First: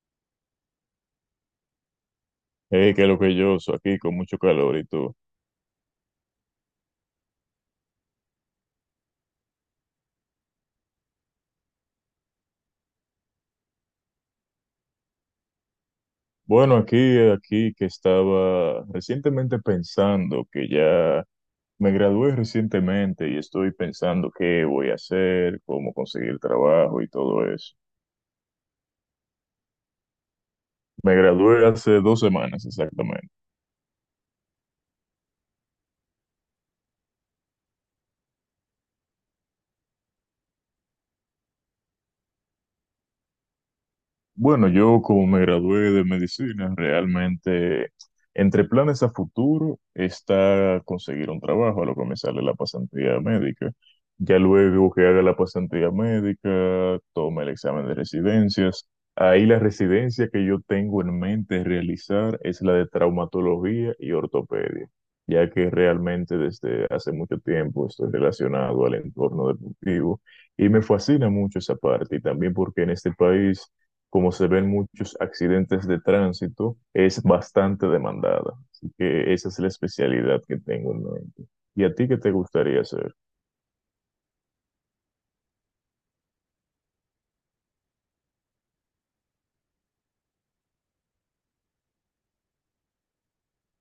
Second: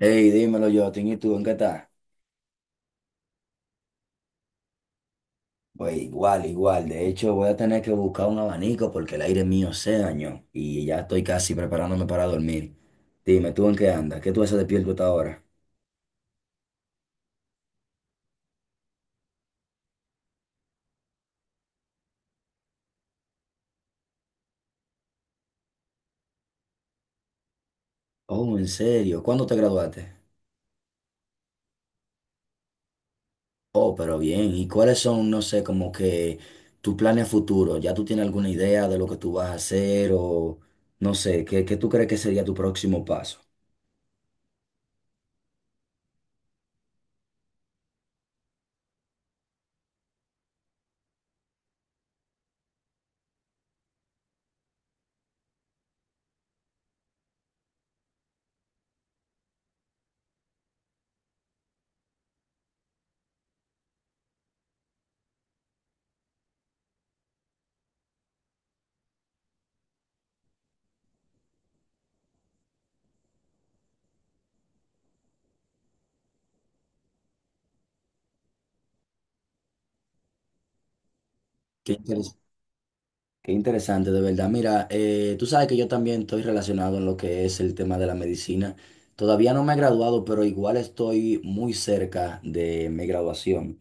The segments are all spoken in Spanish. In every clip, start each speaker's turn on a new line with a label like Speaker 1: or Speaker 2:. Speaker 1: Hey, dímelo, Jotin, ¿y tú en qué estás?
Speaker 2: Hey, qué lo que yo soy aquí con mucho calor y tú.
Speaker 1: Pues igual. De hecho, voy a tener que buscar un abanico porque el aire mío se dañó y ya estoy casi preparándome para dormir. Dime, ¿tú en qué andas? ¿Qué tú haces despierto hasta ahora?
Speaker 2: Bueno, aquí que estaba recientemente pensando que ya me gradué recientemente y estoy pensando qué voy a hacer, cómo conseguir trabajo y todo eso.
Speaker 1: Oh, ¿en serio? ¿Cuándo te graduaste?
Speaker 2: Me gradué hace 2 semanas exactamente.
Speaker 1: Oh, pero bien. ¿Y cuáles son, no sé, como que tus planes futuros? ¿Ya tú tienes alguna idea de lo que tú vas a hacer o no sé, qué tú crees que sería tu próximo paso?
Speaker 2: Bueno, yo como me gradué de medicina, realmente entre planes a futuro está conseguir un trabajo, a lo que me sale la pasantía médica. Ya luego que haga la pasantía médica, tome el examen de residencias. Ahí la residencia que yo tengo en mente realizar es la de traumatología y ortopedia, ya que realmente desde hace mucho tiempo estoy relacionado al entorno deportivo y me fascina mucho esa parte y también porque en este país como se ven muchos accidentes de tránsito, es bastante demandada. Así que esa es la especialidad que tengo en mente. ¿Y
Speaker 1: Qué
Speaker 2: a ti qué te
Speaker 1: interesante.
Speaker 2: gustaría hacer?
Speaker 1: Qué interesante, de verdad. Mira, tú sabes que yo también estoy relacionado en lo que es el tema de la medicina. Todavía no me he graduado, pero igual estoy muy cerca de mi graduación.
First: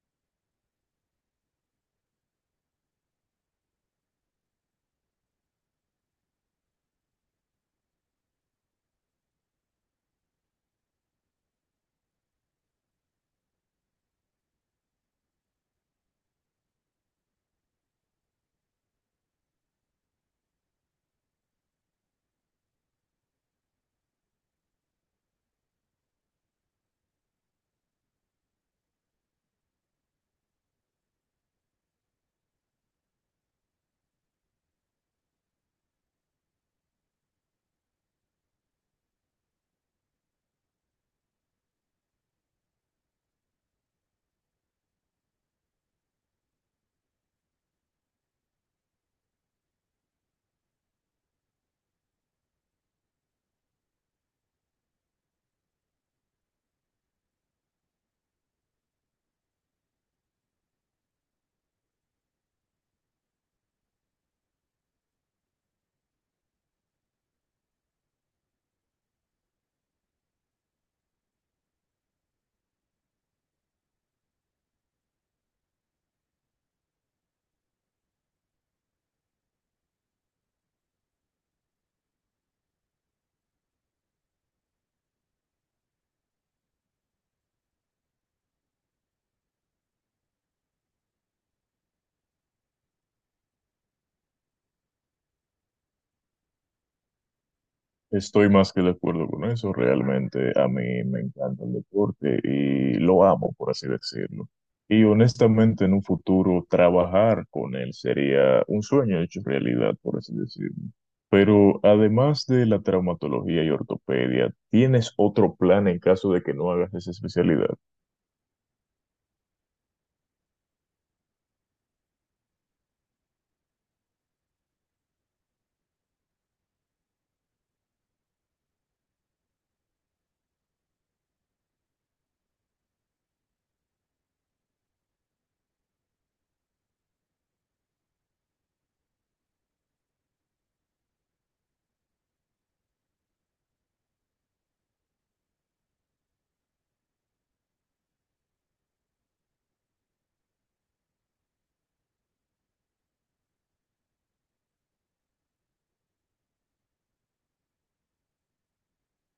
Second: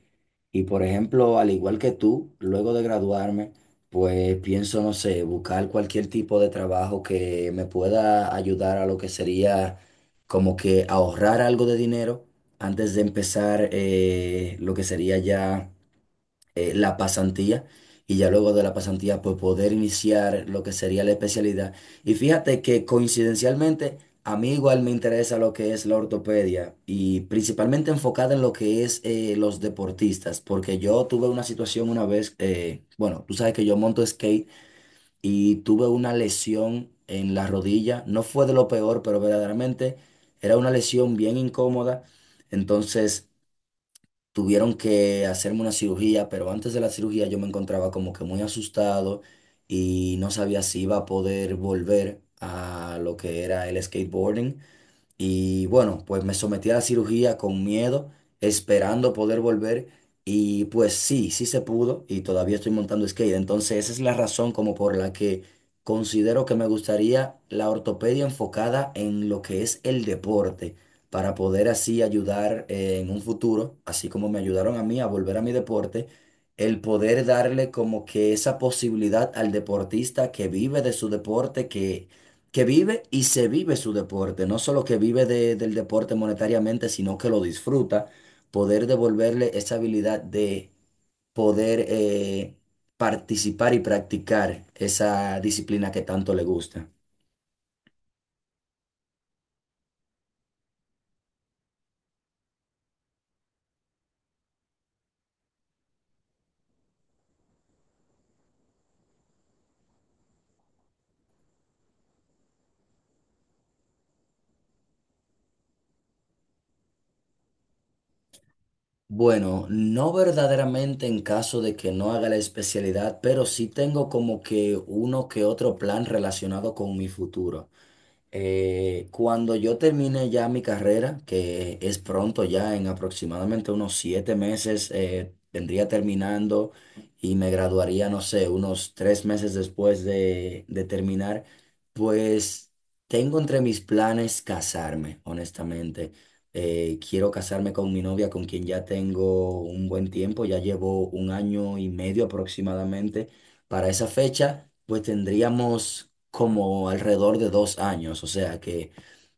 Speaker 1: Y por ejemplo, al igual que tú, luego de graduarme, pues pienso, no sé, buscar cualquier tipo de trabajo que me pueda ayudar a lo que sería como que ahorrar algo de dinero antes de empezar lo que sería ya, la pasantía, y ya luego de la pasantía pues poder iniciar lo que sería la especialidad. Y fíjate que coincidencialmente a mí igual me interesa lo que es la ortopedia y principalmente enfocada en lo que es los deportistas, porque yo tuve una situación una vez, bueno, tú sabes que yo monto skate y tuve una lesión en la rodilla, no fue de lo peor, pero verdaderamente era una lesión bien incómoda. Entonces, tuvieron que hacerme una cirugía, pero antes de la cirugía yo me encontraba como que muy asustado y no sabía si iba a poder volver a lo que era el skateboarding. Y bueno, pues me sometí a la cirugía con miedo, esperando poder volver. Y pues sí, sí se pudo y todavía estoy montando skate. Entonces esa es la razón como por la que considero que me gustaría la ortopedia enfocada en lo que es el deporte, para poder así ayudar en un futuro, así como me ayudaron a mí a volver a mi deporte, el poder darle como que esa posibilidad al deportista que vive de su deporte, que vive y se vive su deporte, no solo que vive del deporte monetariamente, sino que lo disfruta, poder devolverle esa habilidad de poder, participar y practicar esa disciplina que tanto le gusta.
Speaker 2: Estoy más que de acuerdo con eso. Realmente a mí me encanta el deporte y lo amo, por así decirlo. Y honestamente, en un futuro, trabajar con él sería un sueño hecho realidad, por así decirlo. Pero además de la traumatología y ortopedia, ¿tienes otro plan en caso de que no hagas esa especialidad?
Speaker 1: Bueno, no verdaderamente en caso de que no haga la especialidad, pero sí tengo como que uno que otro plan relacionado con mi futuro. Cuando yo termine ya mi carrera, que es pronto ya, en aproximadamente unos 7 meses, vendría terminando y me graduaría, no sé, unos 3 meses después de terminar, pues tengo entre mis planes casarme, honestamente. Quiero casarme con mi novia, con quien ya tengo un buen tiempo, ya llevo un año y medio aproximadamente. Para esa fecha, pues tendríamos como alrededor de dos años, o sea que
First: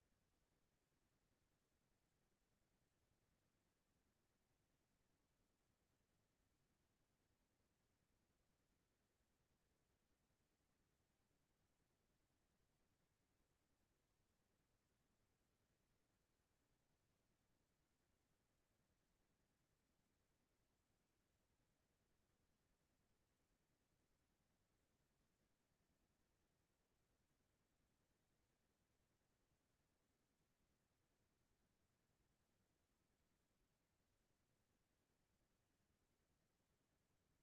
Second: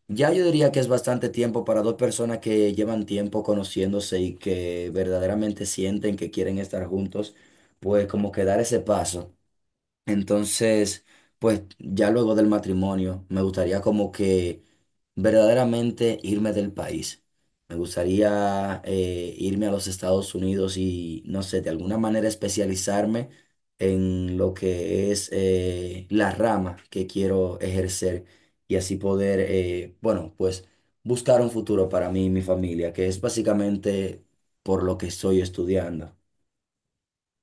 Speaker 1: ya yo diría que es bastante tiempo para dos personas que llevan tiempo conociéndose y que verdaderamente sienten que quieren estar juntos, pues como que dar ese paso. Entonces, pues ya luego del matrimonio, me gustaría como que verdaderamente irme del país. Me gustaría, irme a los Estados Unidos y, no sé, de alguna manera especializarme en lo que es, la rama que quiero ejercer y así poder, bueno, pues buscar un futuro para mí y mi familia, que es básicamente por lo que estoy estudiando.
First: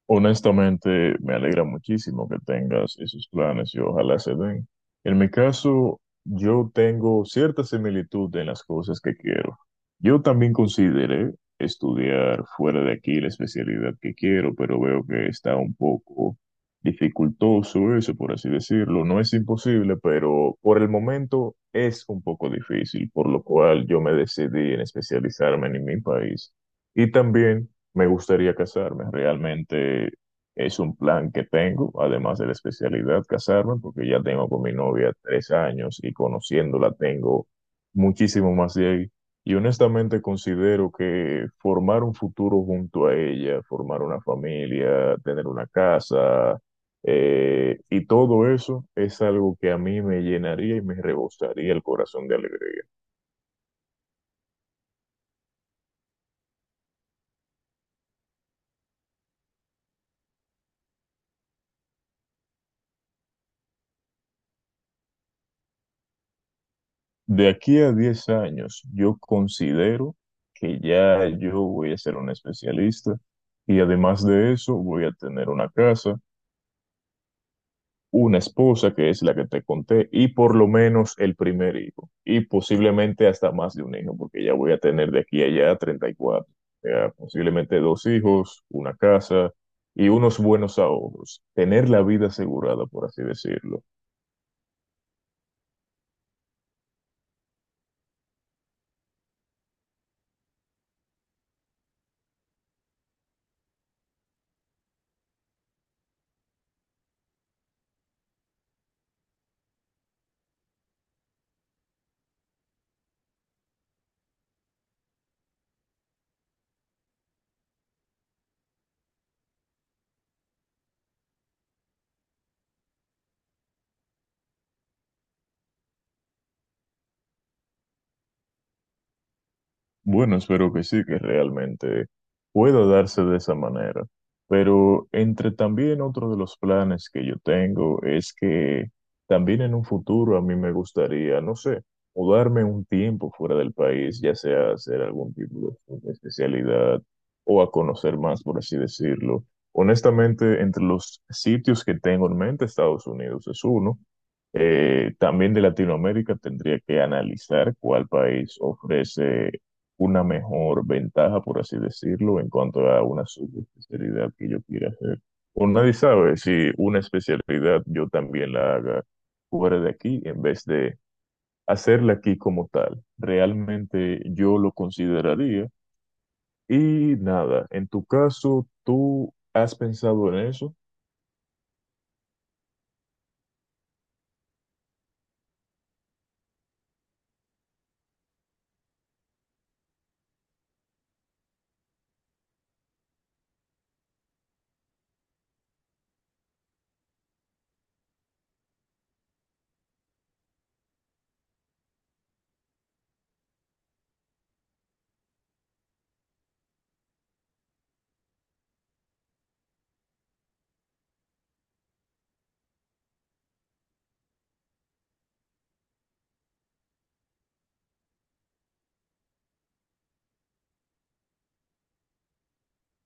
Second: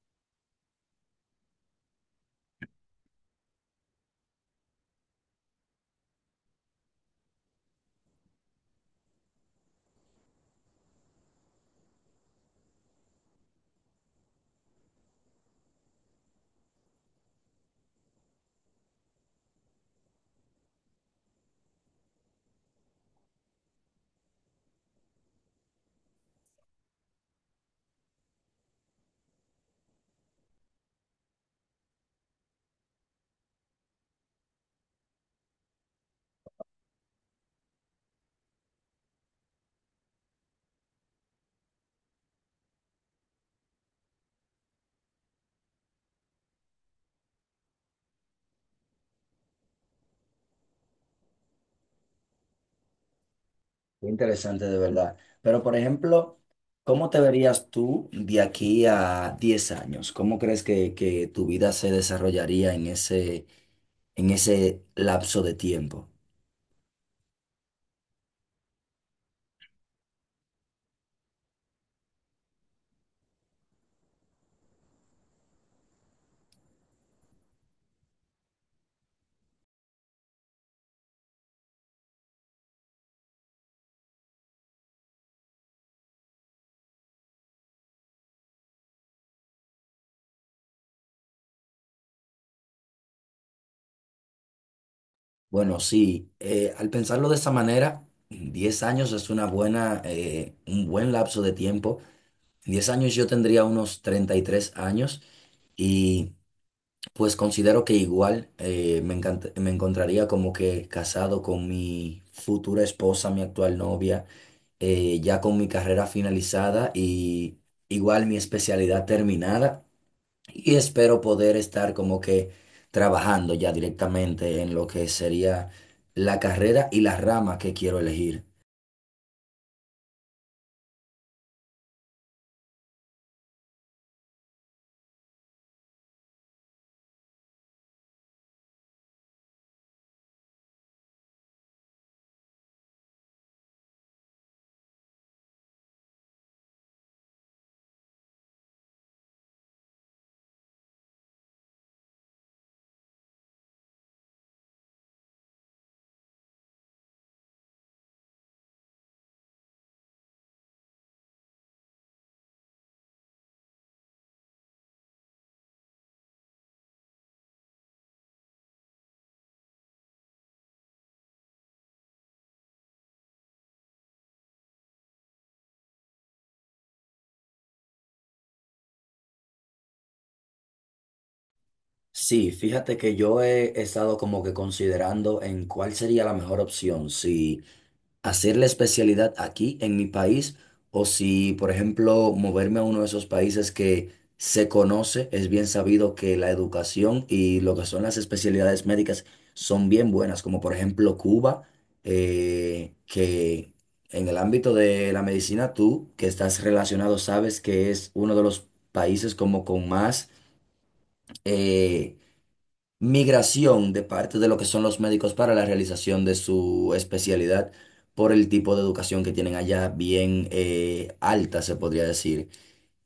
Speaker 2: Honestamente, me alegra muchísimo que tengas esos planes y ojalá se den. En mi caso, yo tengo cierta similitud en las cosas que quiero. Yo también consideré estudiar fuera de aquí la especialidad que quiero, pero veo que está un poco dificultoso eso, por así decirlo. No es imposible, pero por el momento es un poco difícil, por lo cual yo me decidí en especializarme en mi país. Y también, me gustaría casarme, realmente es un plan que tengo, además de la especialidad casarme, porque ya tengo con mi novia 3 años y conociéndola tengo muchísimo más de ahí. Y honestamente considero que formar un futuro junto a ella, formar una familia, tener una casa, y todo eso es algo que a mí me llenaría y me rebosaría el corazón de alegría.
Speaker 1: Qué interesante de verdad. Pero, por ejemplo, ¿cómo te verías tú de aquí a 10 años? ¿Cómo crees que tu vida se desarrollaría en en ese lapso de tiempo?
Speaker 2: De aquí a 10 años, yo considero que ya yo voy a ser un especialista y además de eso voy a tener una casa, una esposa que es la que te conté y por lo menos el primer hijo y posiblemente hasta más de un hijo porque ya voy a tener de aquí a allá 34, ya posiblemente dos hijos, una casa y unos buenos ahorros, tener la vida asegurada por así decirlo.
Speaker 1: Bueno, sí, al pensarlo de esa manera, 10 años es una buena, un buen lapso de tiempo. En 10 años yo tendría unos 33 años, y pues considero que igual, me encontraría como que casado con mi futura esposa, mi actual novia, ya con mi carrera finalizada y igual mi especialidad terminada, y espero poder estar como que trabajando ya directamente en lo que sería la carrera y la rama que quiero elegir.
Speaker 2: Bueno, espero que sí, que realmente pueda darse de esa manera. Pero entre también otro de los planes que yo tengo es que también en un futuro a mí me gustaría, no sé, mudarme un tiempo fuera del país, ya sea hacer algún tipo de especialidad o a conocer más, por así decirlo. Honestamente, entre los sitios que tengo en mente, Estados Unidos es uno. También de Latinoamérica tendría que analizar cuál país ofrece una mejor ventaja, por así decirlo, en cuanto a una subespecialidad que yo quiera hacer. O nadie sabe si una especialidad yo también la haga fuera de aquí en vez de hacerla aquí como tal. Realmente yo lo consideraría. Y nada, en tu caso, ¿tú has pensado en eso?
Speaker 1: Sí, fíjate que yo he estado como que considerando en cuál sería la mejor opción, si hacer la especialidad aquí en mi país o si, por ejemplo, moverme a uno de esos países que se conoce, es bien sabido que la educación y lo que son las especialidades médicas son bien buenas, como por ejemplo Cuba, que en el ámbito de la medicina tú, que estás relacionado, sabes que es uno de los países como con más... eh, migración de parte de lo que son los médicos para la realización de su especialidad por el tipo de educación que tienen allá, bien, alta, se podría decir.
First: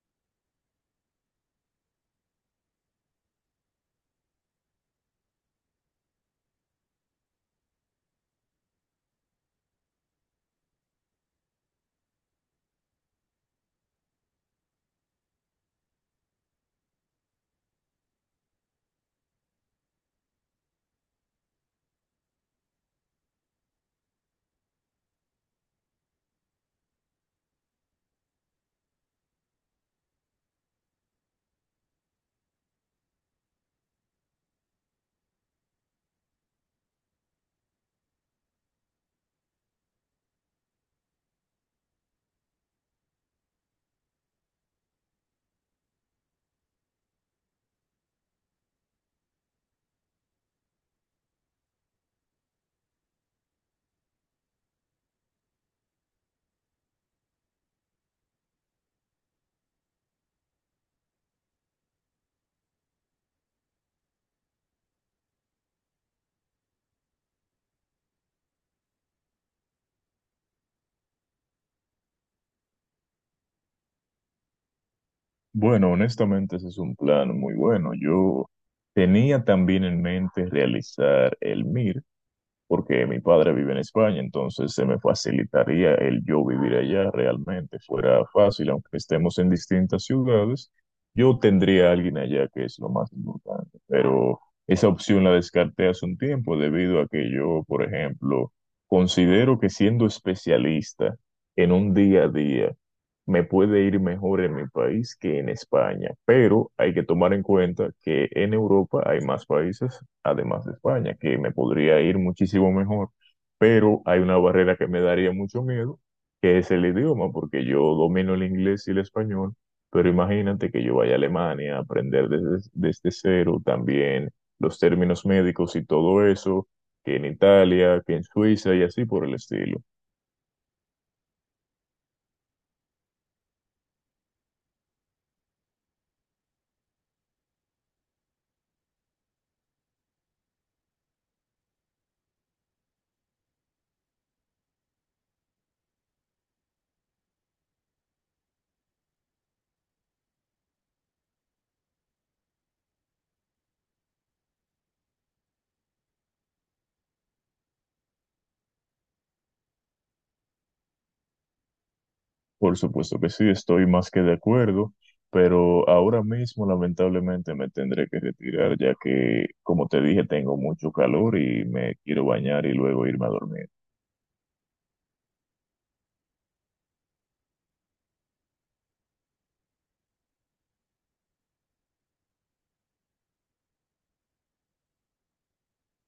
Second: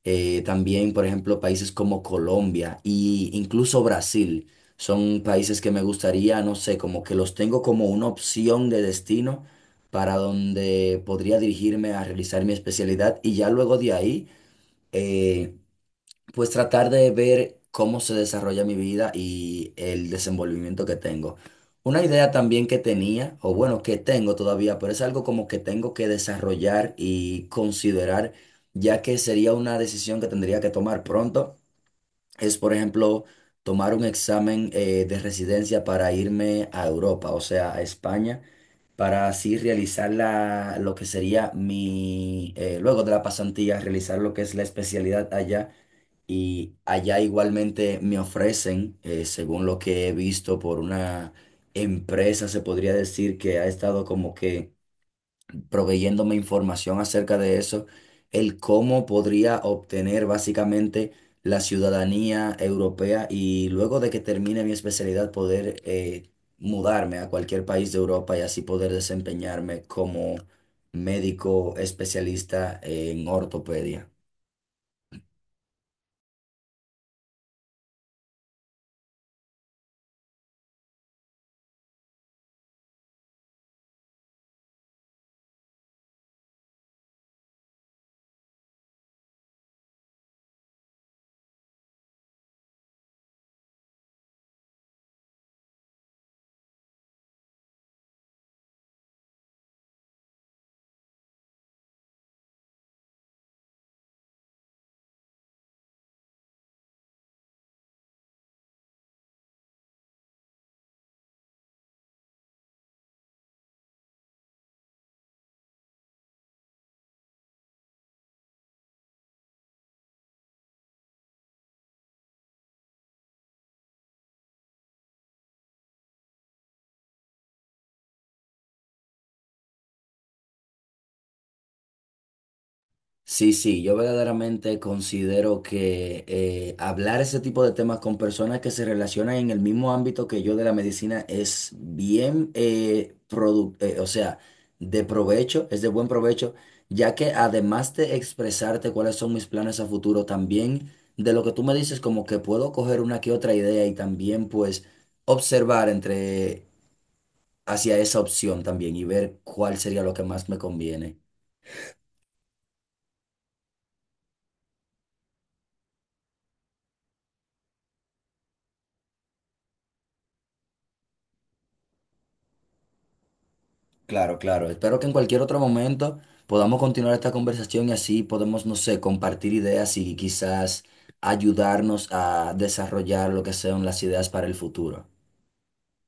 Speaker 1: También, por ejemplo, países como Colombia e incluso Brasil son países que me gustaría, no sé, como que los tengo como una opción de destino para donde podría dirigirme a realizar mi especialidad y ya luego de ahí, eh, pues tratar de ver cómo se desarrolla mi vida y el desenvolvimiento que tengo. Una idea también que tenía, o bueno, que tengo todavía, pero es algo como que tengo que desarrollar y considerar, ya que sería una decisión que tendría que tomar pronto, es por ejemplo tomar un examen, de residencia para irme a Europa, o sea, a España, para así realizar lo que sería mi, luego de la pasantía, realizar lo que es la especialidad allá, y allá igualmente me ofrecen, según lo que he visto por una empresa, se podría decir que ha estado como que proveyéndome información acerca de eso, el cómo podría obtener básicamente la ciudadanía europea y luego de que termine mi especialidad poder, mudarme a cualquier país de Europa y así poder desempeñarme como médico especialista en ortopedia.
Speaker 2: Bueno, honestamente ese es un plan muy bueno. Yo tenía también en mente realizar el MIR, porque mi padre vive en España, entonces se me facilitaría el yo vivir allá realmente, fuera fácil, aunque estemos en distintas ciudades, yo tendría a alguien allá que es lo más importante, pero esa opción la descarté hace un tiempo debido a que yo, por ejemplo, considero que siendo especialista en un día a día, me puede ir mejor en mi país que en España, pero hay que tomar en cuenta que en Europa hay más países además de España, que me podría ir muchísimo mejor, pero hay una barrera que me daría mucho miedo, que es el idioma, porque yo domino el inglés y el español, pero imagínate que yo vaya a Alemania a aprender desde cero también los términos médicos y todo eso, que en Italia, que en Suiza y así por el estilo.
Speaker 1: Sí, sí, yo verdaderamente considero que, hablar ese tipo de temas con personas que se relacionan en el mismo ámbito que yo de la medicina es bien, o sea, de provecho, es de buen provecho, ya que además de expresarte cuáles son mis planes a futuro, también de lo que tú me dices, como que puedo coger una que otra idea y también pues observar entre hacia esa opción también y ver cuál sería lo que más me conviene.
Speaker 2: Por supuesto que sí, estoy más que de acuerdo, pero ahora mismo lamentablemente me tendré que retirar ya que, como te dije, tengo mucho calor y me quiero bañar y luego irme a dormir.
Speaker 1: Claro, claro. Espero que en cualquier otro momento podamos continuar esta conversación y así podemos, no sé, compartir ideas y quizás ayudarnos a desarrollar lo que sean las ideas para el futuro.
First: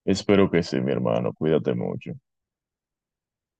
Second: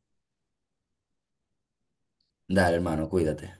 Speaker 2: Espero que sí, mi hermano, cuídate mucho.
Speaker 1: Dale, hermano, cuídate.